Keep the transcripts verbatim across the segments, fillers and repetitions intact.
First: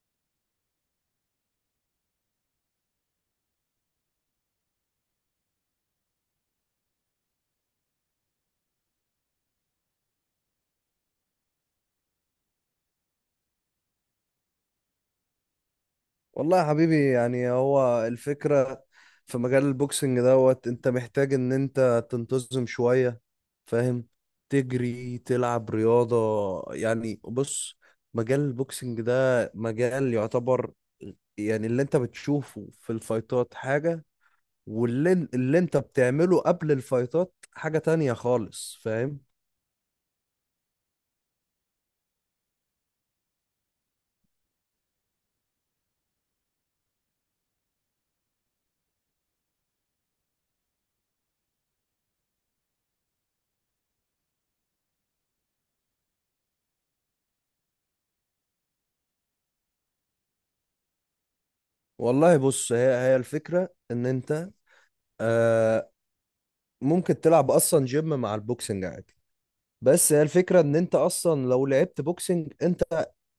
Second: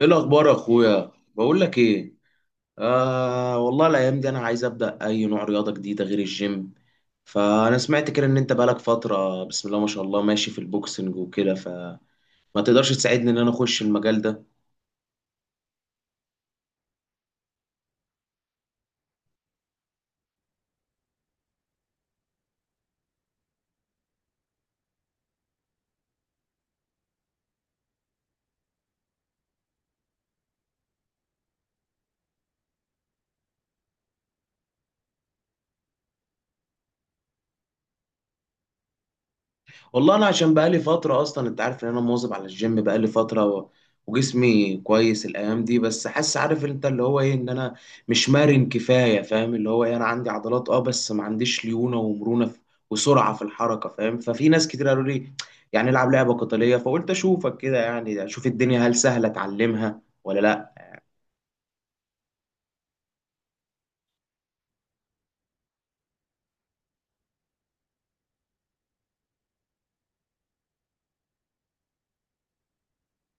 ايه الاخبار يا اخويا، بقول لك ايه؟ آه، والله الايام دي انا عايز ابدا اي نوع رياضه جديده غير الجيم. فانا سمعت كده ان انت بقالك فتره، بسم الله ما شاء الله، ماشي في البوكسنج وكده، فما تقدرش تساعدني ان انا اخش المجال ده؟ والله يا حبيبي، يعني هو الفكرة في مجال البوكسنج دوت. انت محتاج ان انت تنتظم شوية. فاهم؟ تجري، تلعب رياضة. يعني بص، مجال البوكسنج ده مجال يعتبر، يعني اللي انت بتشوفه في الفايتات حاجة، واللي اللي انت بتعمله قبل الفايتات حاجة تانية خالص. فاهم؟ والله انا عشان بقالي فتره اصلا، انت عارف ان انا مواظب على الجيم بقالي فتره و... وجسمي كويس الايام دي، بس حاسس، عارف انت اللي هو ايه، ان انا مش مرن كفايه، فاهم اللي هو ايه، انا عندي عضلات، اه، بس ما عنديش ليونه ومرونه في... وسرعه في الحركه، فاهم؟ ففي ناس كتير قالوا لي يعني العب لعبه قتاليه، فقلت اشوفك كده يعني، اشوف الدنيا هل سهله اتعلمها ولا لا. والله بص، هي هي الفكرة ان انت، آه ممكن تلعب اصلا جيم مع البوكسنج عادي. بس هي الفكرة ان انت اصلا لو لعبت بوكسنج انت،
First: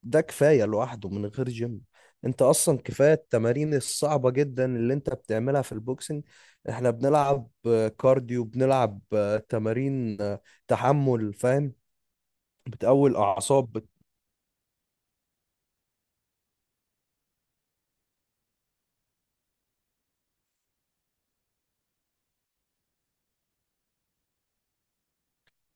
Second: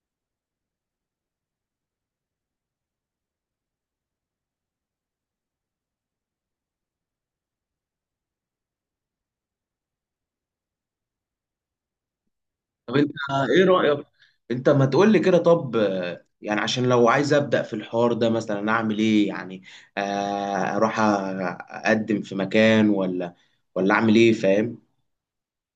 ده كفاية لوحده من غير جيم. انت اصلا كفاية التمارين الصعبة جدا اللي انت بتعملها في البوكسنج. احنا بنلعب آه، كارديو، بنلعب آه، تمارين، آه، تحمل. فاهم؟ طب بتقوي انت ايه الاعصاب. رأيك؟ انت ما تقول لي كده طب، آه، يعني عشان لو عايز ابدأ في الحوار ده مثلا اعمل ايه يعني؟ آه، اروح أ- اقدم في مكان، ولا ولا اعمل ايه، فاهم؟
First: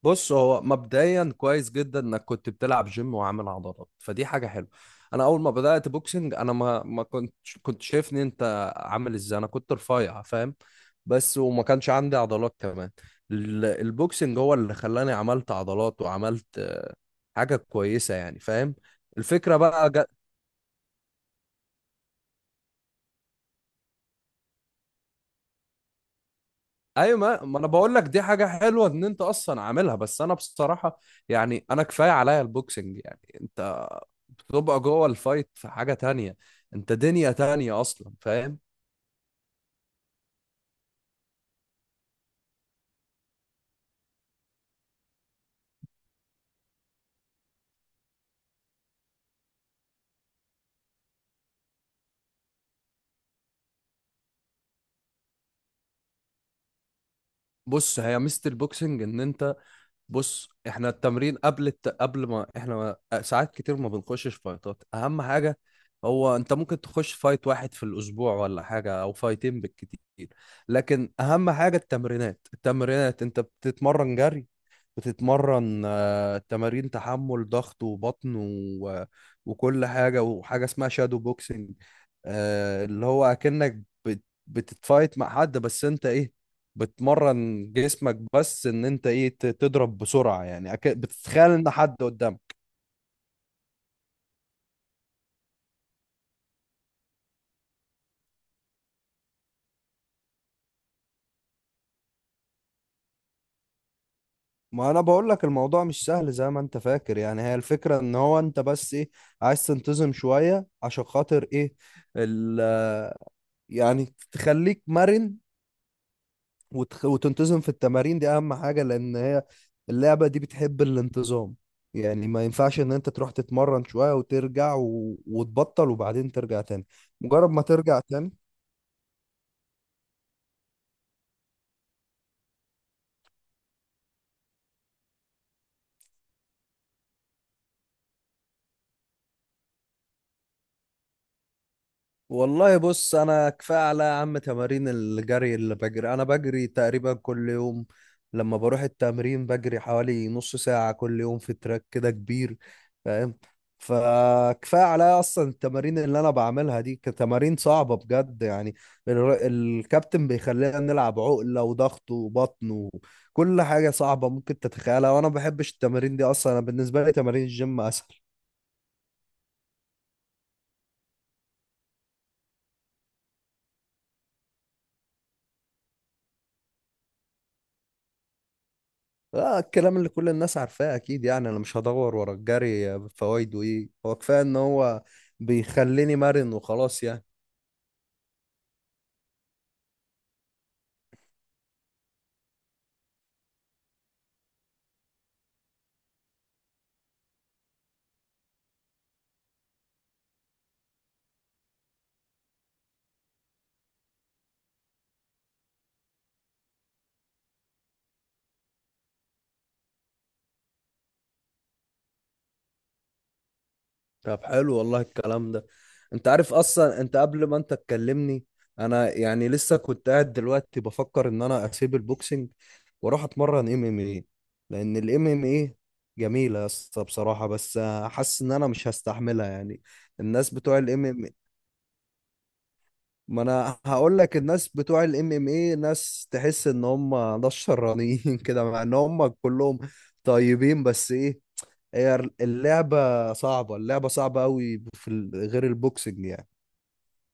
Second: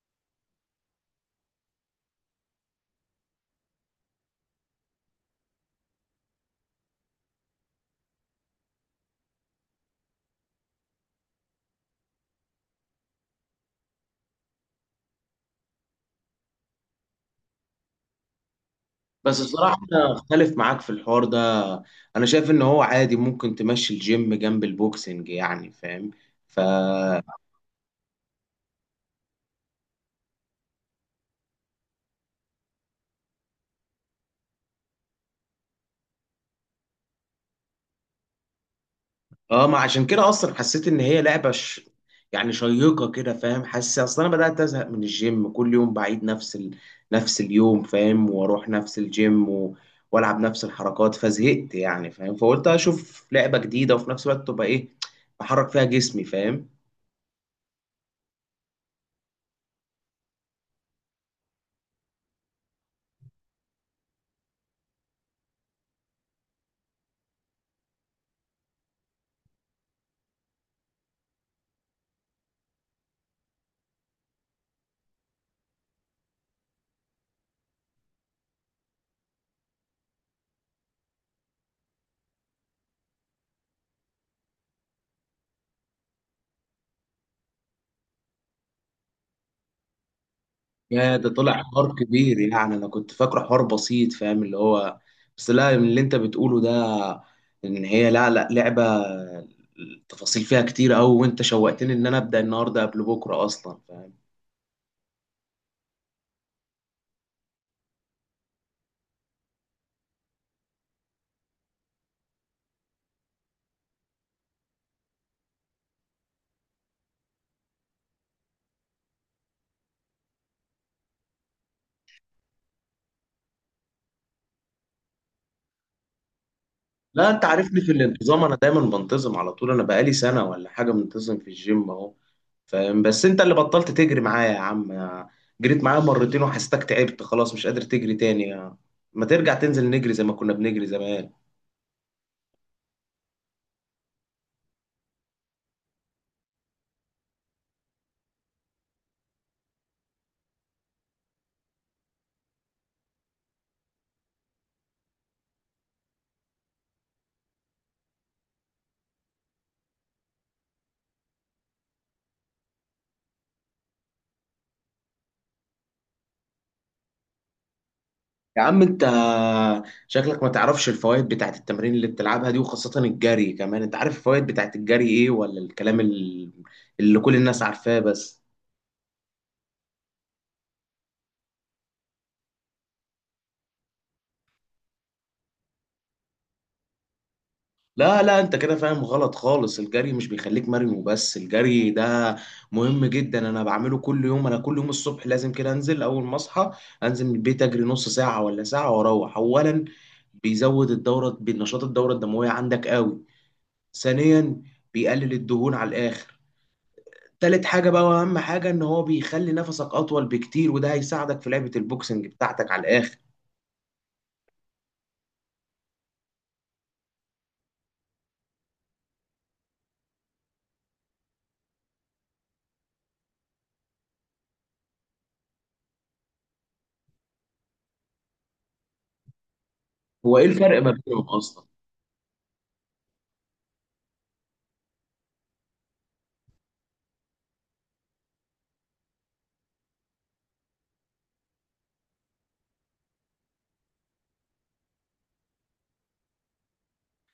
بص، هو مبدئيا كويس جدا انك كنت بتلعب جيم وعامل عضلات، فدي حاجه حلوه. انا اول ما بدات بوكسنج، انا ما ما كنت، كنت شايفني انت عامل ازاي، انا كنت رفيع. فاهم؟ بس وما كانش عندي عضلات كمان. ال- البوكسنج هو اللي خلاني عملت عضلات وعملت آه، حاجه كويسه يعني. فاهم؟ بس الفكره الصراحة بقى. انا اختلف معاك في الحوار ده. انا شايف ان هو عادي، ممكن تمشي الجيم جنب البوكسنج يعني، فاهم؟ ف ايوه، ما ما انا بقول لك دي حاجه حلوه ان انت اصلا عاملها، بس انا بصراحه يعني انا كفايه عليا البوكسنج. يعني انت بتبقى جوه الفايت في حاجه تانية، انت دنيا تانية اصلا. فاهم؟ اه، ما عشان كده اصلا حسيت ان هي لعبه ش... يعني شيقه كده، فاهم؟ حاسس اصلا انا بدات ازهق من الجيم، كل يوم بعيد نفس ال... نفس اليوم، فاهم؟ واروح نفس الجيم و... والعب نفس الحركات، فزهقت يعني، فاهم؟ فقلت اشوف لعبه جديده، وفي نفس الوقت تبقى ايه، بحرك فيها جسمي، فاهم؟ بص، هي ميزه البوكسنج ان انت، بص احنا التمرين قبل الت... قبل ما احنا ساعات كتير ما بنخشش فايتات. اهم حاجة هو انت ممكن تخش فايت واحد في الاسبوع ولا حاجة، او فايتين بالكتير. لكن اهم حاجة التمرينات. التمرينات انت بتتمرن جري، بتتمرن آه، تمارين تحمل، ضغط وبطن و... وكل حاجة. وحاجة اسمها شادو بوكسنج، آه، اللي هو اكنك بت... بتتفايت مع حد، بس انت ايه، بتمرن جسمك. بس ان انت ايه، ت- تضرب بسرعة. يعني أك... يا، ده بتتخيل طلع ان حوار حد كبير قدامك. يعني، انا كنت فاكره حوار بسيط، فاهم اللي هو؟ بس لا، من اللي انت بتقوله ده ان هي، لا لا، لعبه التفاصيل فيها كتير قوي، وانت شوقتني ان انا ابدا النهارده قبل بكره اصلا، فاهم؟ ما انا بقول لك الموضوع مش سهل زي ما انت فاكر. يعني هي الفكرة ان هو انت بس ايه، عايز تنتظم شوية عشان خاطر ايه، ال... يعني تخليك مرن وتخ... وتنتظم في التمارين دي. اهم حاجة، لان هي اللعبة دي بتحب الانتظام. يعني ما ينفعش ان انت تروح تتمرن شوية وترجع و... وتبطل وبعدين ترجع تاني. لا، انت مجرد ما عارفني في ترجع تاني. الانتظام، انا دايما بنتظم على طول. انا بقالي سنه ولا حاجه منتظم في الجيم اهو، فاهم؟ بس انت اللي بطلت تجري معايا يا عم. جريت معايا مرتين وحسيتك تعبت خلاص، مش قادر تجري تاني. ما ترجع تنزل نجري زي ما كنا بنجري زمان. والله بص، انا كفايه على يا عم تمارين الجري اللي بجري. انا بجري تقريبا كل يوم، لما بروح التمرين بجري حوالي نص ساعه كل يوم في تراك كده كبير. فاهم؟ فكفايه على اصلا التمارين اللي انا بعملها دي كتمارين صعبه بجد. يعني الر- الكابتن بيخلينا نلعب عقله وضغط وبطن وكل حاجه صعبه ممكن تتخيلها. وانا ما بحبش التمارين دي اصلا. انا بالنسبه لي تمارين الجيم اسهل. يا عم انت، شكلك ما تعرفش الفوائد بتاعت التمارين اللي بتلعبها دي، وخاصة الجري كمان. انت عارف الفوائد بتاعت الجري ايه، ولا الكلام ال- اللي كل الناس عارفاه بس؟ اه، الكلام اللي كل الناس عارفاه اكيد. يعني انا مش هدور ورا الجري فوائده ايه، هو كفايه ان هو بيخليني مرن وخلاص يعني. لا لا، انت كده فاهم غلط خالص. الجري مش بيخليك مرن وبس، الجري ده مهم جدا. انا بعمله كل يوم. انا كل يوم الصبح لازم كده انزل اول ما اصحى، انزل من البيت اجري نص ساعة ولا ساعة واروح. اولا، بيزود الدورة، بنشاط الدورة الدموية عندك قوي. ثانيا، بيقلل الدهون على الاخر. تالت حاجة بقى وأهم حاجة، إن هو بيخلي نفسك أطول بكتير، وده هيساعدك في لعبة البوكسنج بتاعتك على الآخر. طب حلو والله الكلام ده. انت عارف، اصلا انت قبل ما انت تكلمني انا يعني لسه كنت قاعد دلوقتي بفكر ان انا اسيب البوكسنج واروح اتمرن ام ام ايه. لان الام ام ايه جميله يا اسطى بصراحه. بس حاسس ان انا مش هستحملها يعني. هو إيه الناس بتوع الفرق ما بينهم الام، أصلا؟ ما انا هقول لك الناس بتوع الام ام اي ناس تحس ان هم ناس شرانيين كده، مع ان هم كلهم طيبين، بس ايه، هي اللعبة صعبة. اللعبة صعبة قوي، في ال- غير البوكسنج يعني.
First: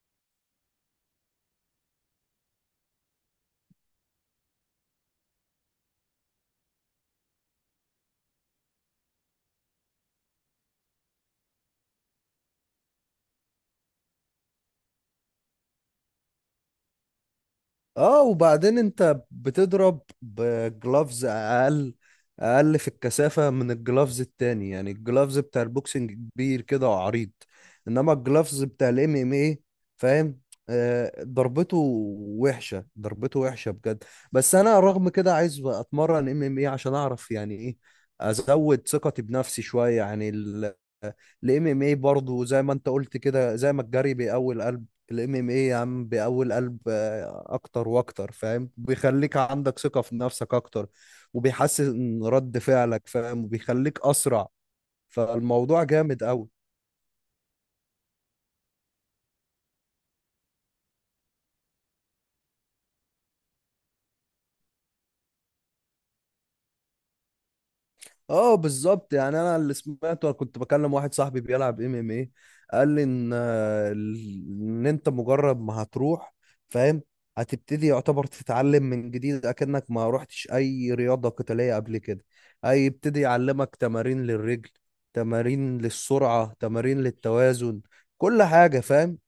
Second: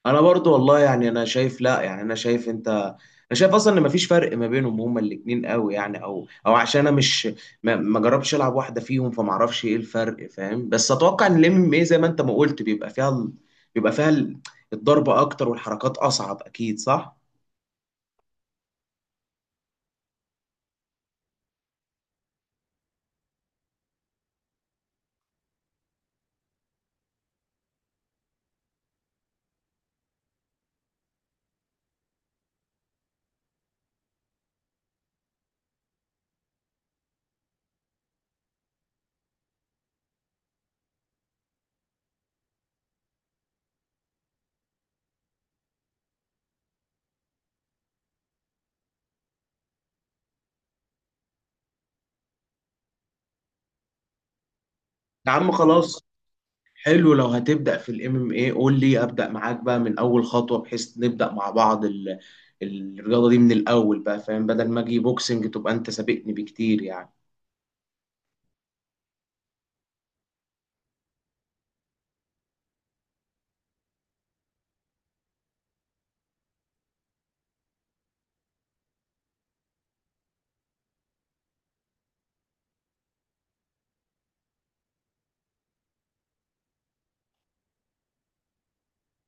أنا برضو والله يعني، أنا شايف، لا، يعني أنا شايف، أنت، أنا شايف أصلا إن مفيش فرق ما بينهم، هما الاتنين قوي يعني. أو أو عشان أنا مش ما, ما جربتش ألعب واحدة فيهم، فمعرفش إيه الفرق، فاهم؟ بس أتوقع إن الام ام اي زي ما أنت ما قلت، بيبقى فيها ال- بيبقى فيها ال- الضربة أكتر، والحركات أصعب، أكيد صح؟ اه، وبعدين انت بتضرب بجلافز اقل، اقل في الكثافة من الجلافز التاني. يعني الجلافز بتاع البوكسنج كبير كده وعريض، انما الجلافز بتاع الام ام اي. فاهم؟ آه ضربته وحشة، ضربته وحشة بجد. بس انا رغم كده عايز اتمرن ام ام اي عشان اعرف يعني ايه، ازود ثقتي بنفسي شوية يعني. الام ام اي برضه زي ما انت قلت كده، زي ما الجري بيقوي القلب، الام ام ايه يا عم بأول قلب آه، اكتر واكتر. فاهم؟ بيخليك عندك ثقة في نفسك اكتر، وبيحسن رد فعلك. فاهم؟ وبيخليك اسرع. يا عم فالموضوع خلاص، جامد قوي. حلو. لو هتبدأ في الام ام اي قول لي ابدأ معاك بقى من اول خطوة، بحيث نبدأ مع بعض ال... الرياضة دي من الاول بقى، فاهم؟ بدل ما اجي بوكسنج تبقى انت سابقني بكتير يعني. اه، بالظبط. يعني انا اللي سمعته، كنت بكلم واحد صاحبي بيلعب ام ام ايه، قال لي ان آه، ال- ان انت مجرد ما هتروح، فاهم، هتبتدي يعتبر تتعلم من جديد اكنك ما روحتش اي رياضة قتالية قبل كده. هيبتدي يعلمك تمارين للرجل، تمارين للسرعة، تمارين للتوازن، كل حاجة. فاهم؟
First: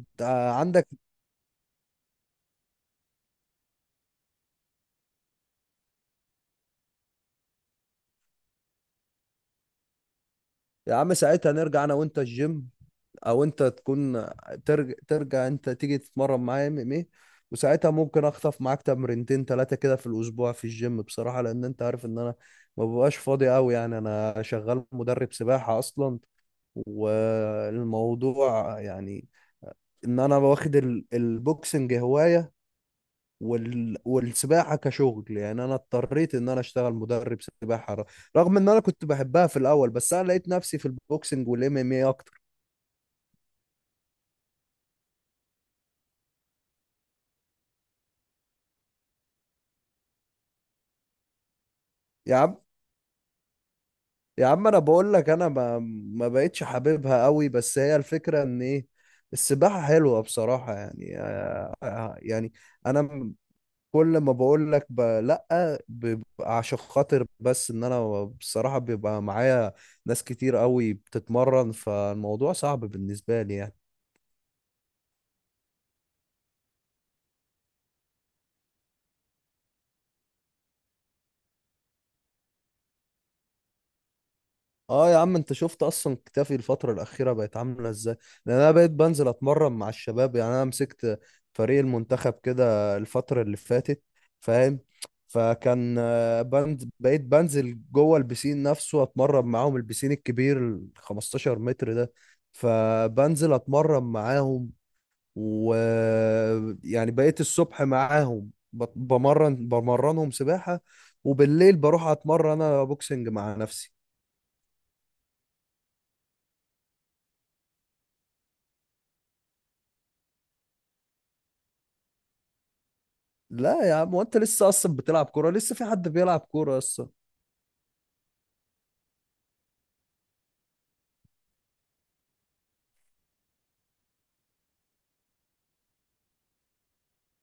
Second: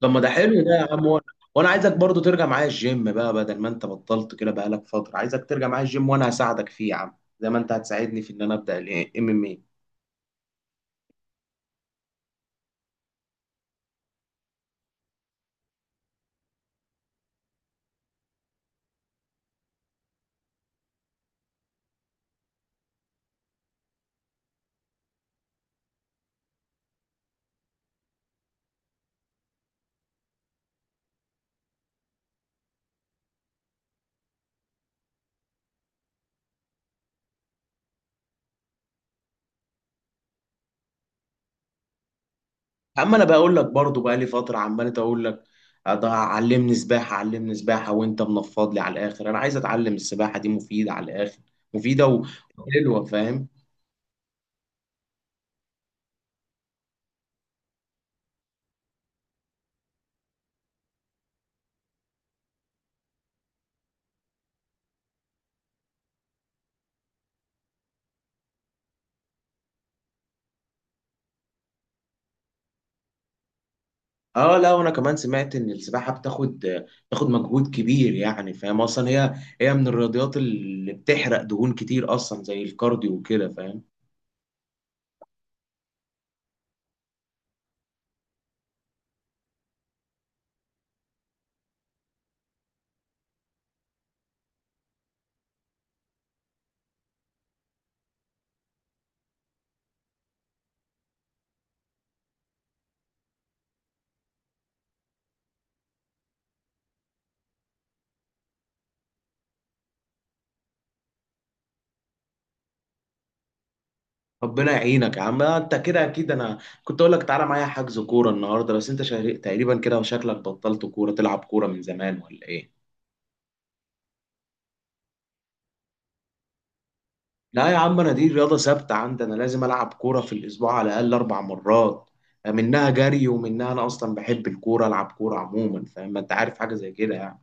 طب ما ده آه، حلو ده عندك. يا عم. وانا وأنا عايزك برضو ترجع معايا الجيم بقى، بدل ما انت بطلت كده بقالك فترة. عايزك ترجع معايا الجيم وانا هساعدك فيه يا عم، زي ما انت هتساعدني في ان انا ابدأ الام ام اي. يا عم ساعتها نرجع انا وانت الجيم، او انت تكون ترجع, ترجع, انت تيجي تتمرن معايا ام ام ايه. وساعتها ممكن اخطف معاك تمرينتين ثلاثه كده في الاسبوع في الجيم بصراحه. لان انت عارف ان انا ما ببقاش فاضي قوي يعني. انا شغال مدرب سباحه اصلا. والموضوع يعني ان انا واخد ال- البوكسنج هواية، وال... والسباحة كشغل. يعني انا اضطريت ان انا اشتغل مدرب سباحة، ر- رغم ان انا كنت بحبها في الاول. بس انا لقيت نفسي في البوكسنج والام ام اي اكتر. اما انا بقول لك برضو، بقى لي فتره عمال اقول لك، أضع- علمني سباحه، علمني سباحه. وانت منفض لي على الاخر. انا عايز اتعلم السباحه، دي مفيده على الاخر، مفيده و- يا عم، وحلوه، فاهم؟ يا عم انا بقول لك انا ما ما بقتش حاببها قوي. بس هي الفكره ان ايه، السباحه حلوه بصراحه يعني. آه، يعني انا م- كل ما بقول لك ب... لا، بيبقى عشان خاطر بس ان انا بصراحه بيبقى معايا ناس كتير قوي بتتمرن، فالموضوع صعب بالنسبه لي يعني. اه لا، وانا كمان سمعت ان السباحه بتاخد بتاخد مجهود كبير يعني، فاهم؟ اصلا هي، هي من الرياضيات اللي بتحرق دهون كتير اصلا، زي الكارديو وكده، فاهم؟ اه يا عم، انت شفت اصلا كتافي الفترة الأخيرة بقت عاملة ازاي؟ لأن انا بقيت بنزل اتمرن مع الشباب. يعني انا مسكت فريق المنتخب كده الفترة اللي فاتت. فاهم؟ فكان آه، بنز... بقيت بنزل جوه البسين نفسه اتمرن معاهم. البسين الكبير ال 15 متر ده، فبنزل اتمرن معاهم و، يعني بقيت الصبح معاهم بت- بمرن بمرنهم سباحة. وبالليل بروح اتمرن انا بوكسنج مع نفسي. ربنا يعينك يا عم. آه، انت كده اكيد. انا كنت اقول لك تعالى معايا حجز كوره النهارده، بس انت شا- تقريبا كده، وشكلك بطلت كوره، تلعب كوره من زمان ولا ايه؟ لا يا عم، وانت لسه اصلا بتلعب كوره؟ لسه في حد بيلعب كوره اصلا؟ لا يا عم، انا دي رياضه ثابته عندي. انا لازم العب كوره في الاسبوع على الاقل اربع مرات، منها جري، ومنها انا اصلا بحب الكوره، العب كوره عموما، فاهم؟ ما انت عارف حاجه زي كده يعني.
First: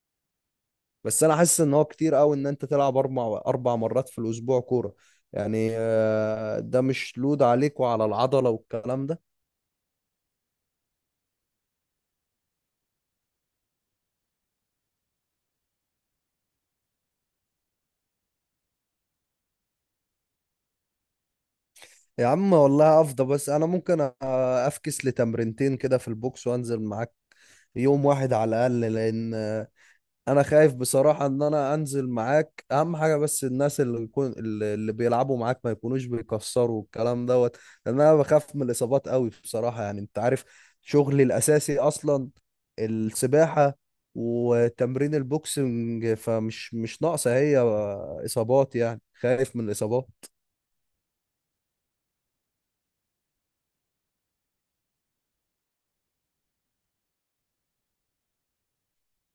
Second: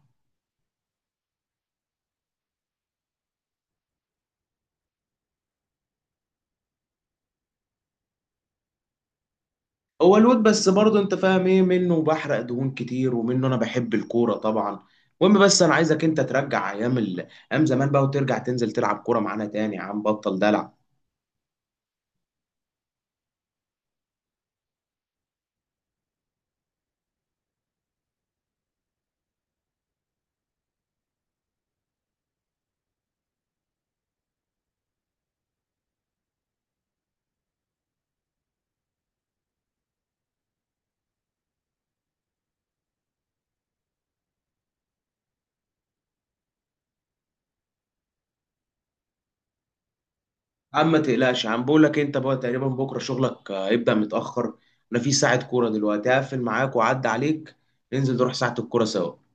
بس انا حاسس ان هو كتير قوي ان انت تلعب اربع اربع مرات في الاسبوع كوره. يعني آه، ده مش لود عليك وعلى العضله والكلام ده. هو الواد بس برضه، انت فاهم ايه، منه بحرق دهون كتير، ومنه انا بحب الكوره طبعا. المهم، بس انا عايزك انت ترجع ايام ال... ايام زمان بقى، وترجع تنزل تلعب كوره معانا تاني يا عم، بطل دلع. يا عم والله افضل. بس انا ممكن آه، افكس لتمرينتين كده في البوكس وانزل معاك يوم واحد على الاقل. لان انا خايف بصراحة ان انا انزل معاك اهم حاجة، بس الناس اللي يكون اللي اللي بيلعبوا معاك ما يكونوش بيكسروا الكلام دوت. لان انا بخاف من الاصابات قوي بصراحة. يعني انت عارف شغلي الاساسي اصلا السباحة وتمرين البوكسنج، فمش مش ناقصة هي اصابات. يعني خايف من الاصابات. يا عم ما تقلقش يا عم، بقول لك انت بقى تقريبا بكره شغلك آه، هيبدا متاخر. انا في ساعه كوره دلوقتي، هقفل معاك واعدي عليك، ننزل نروح ساعه الكوره سوا.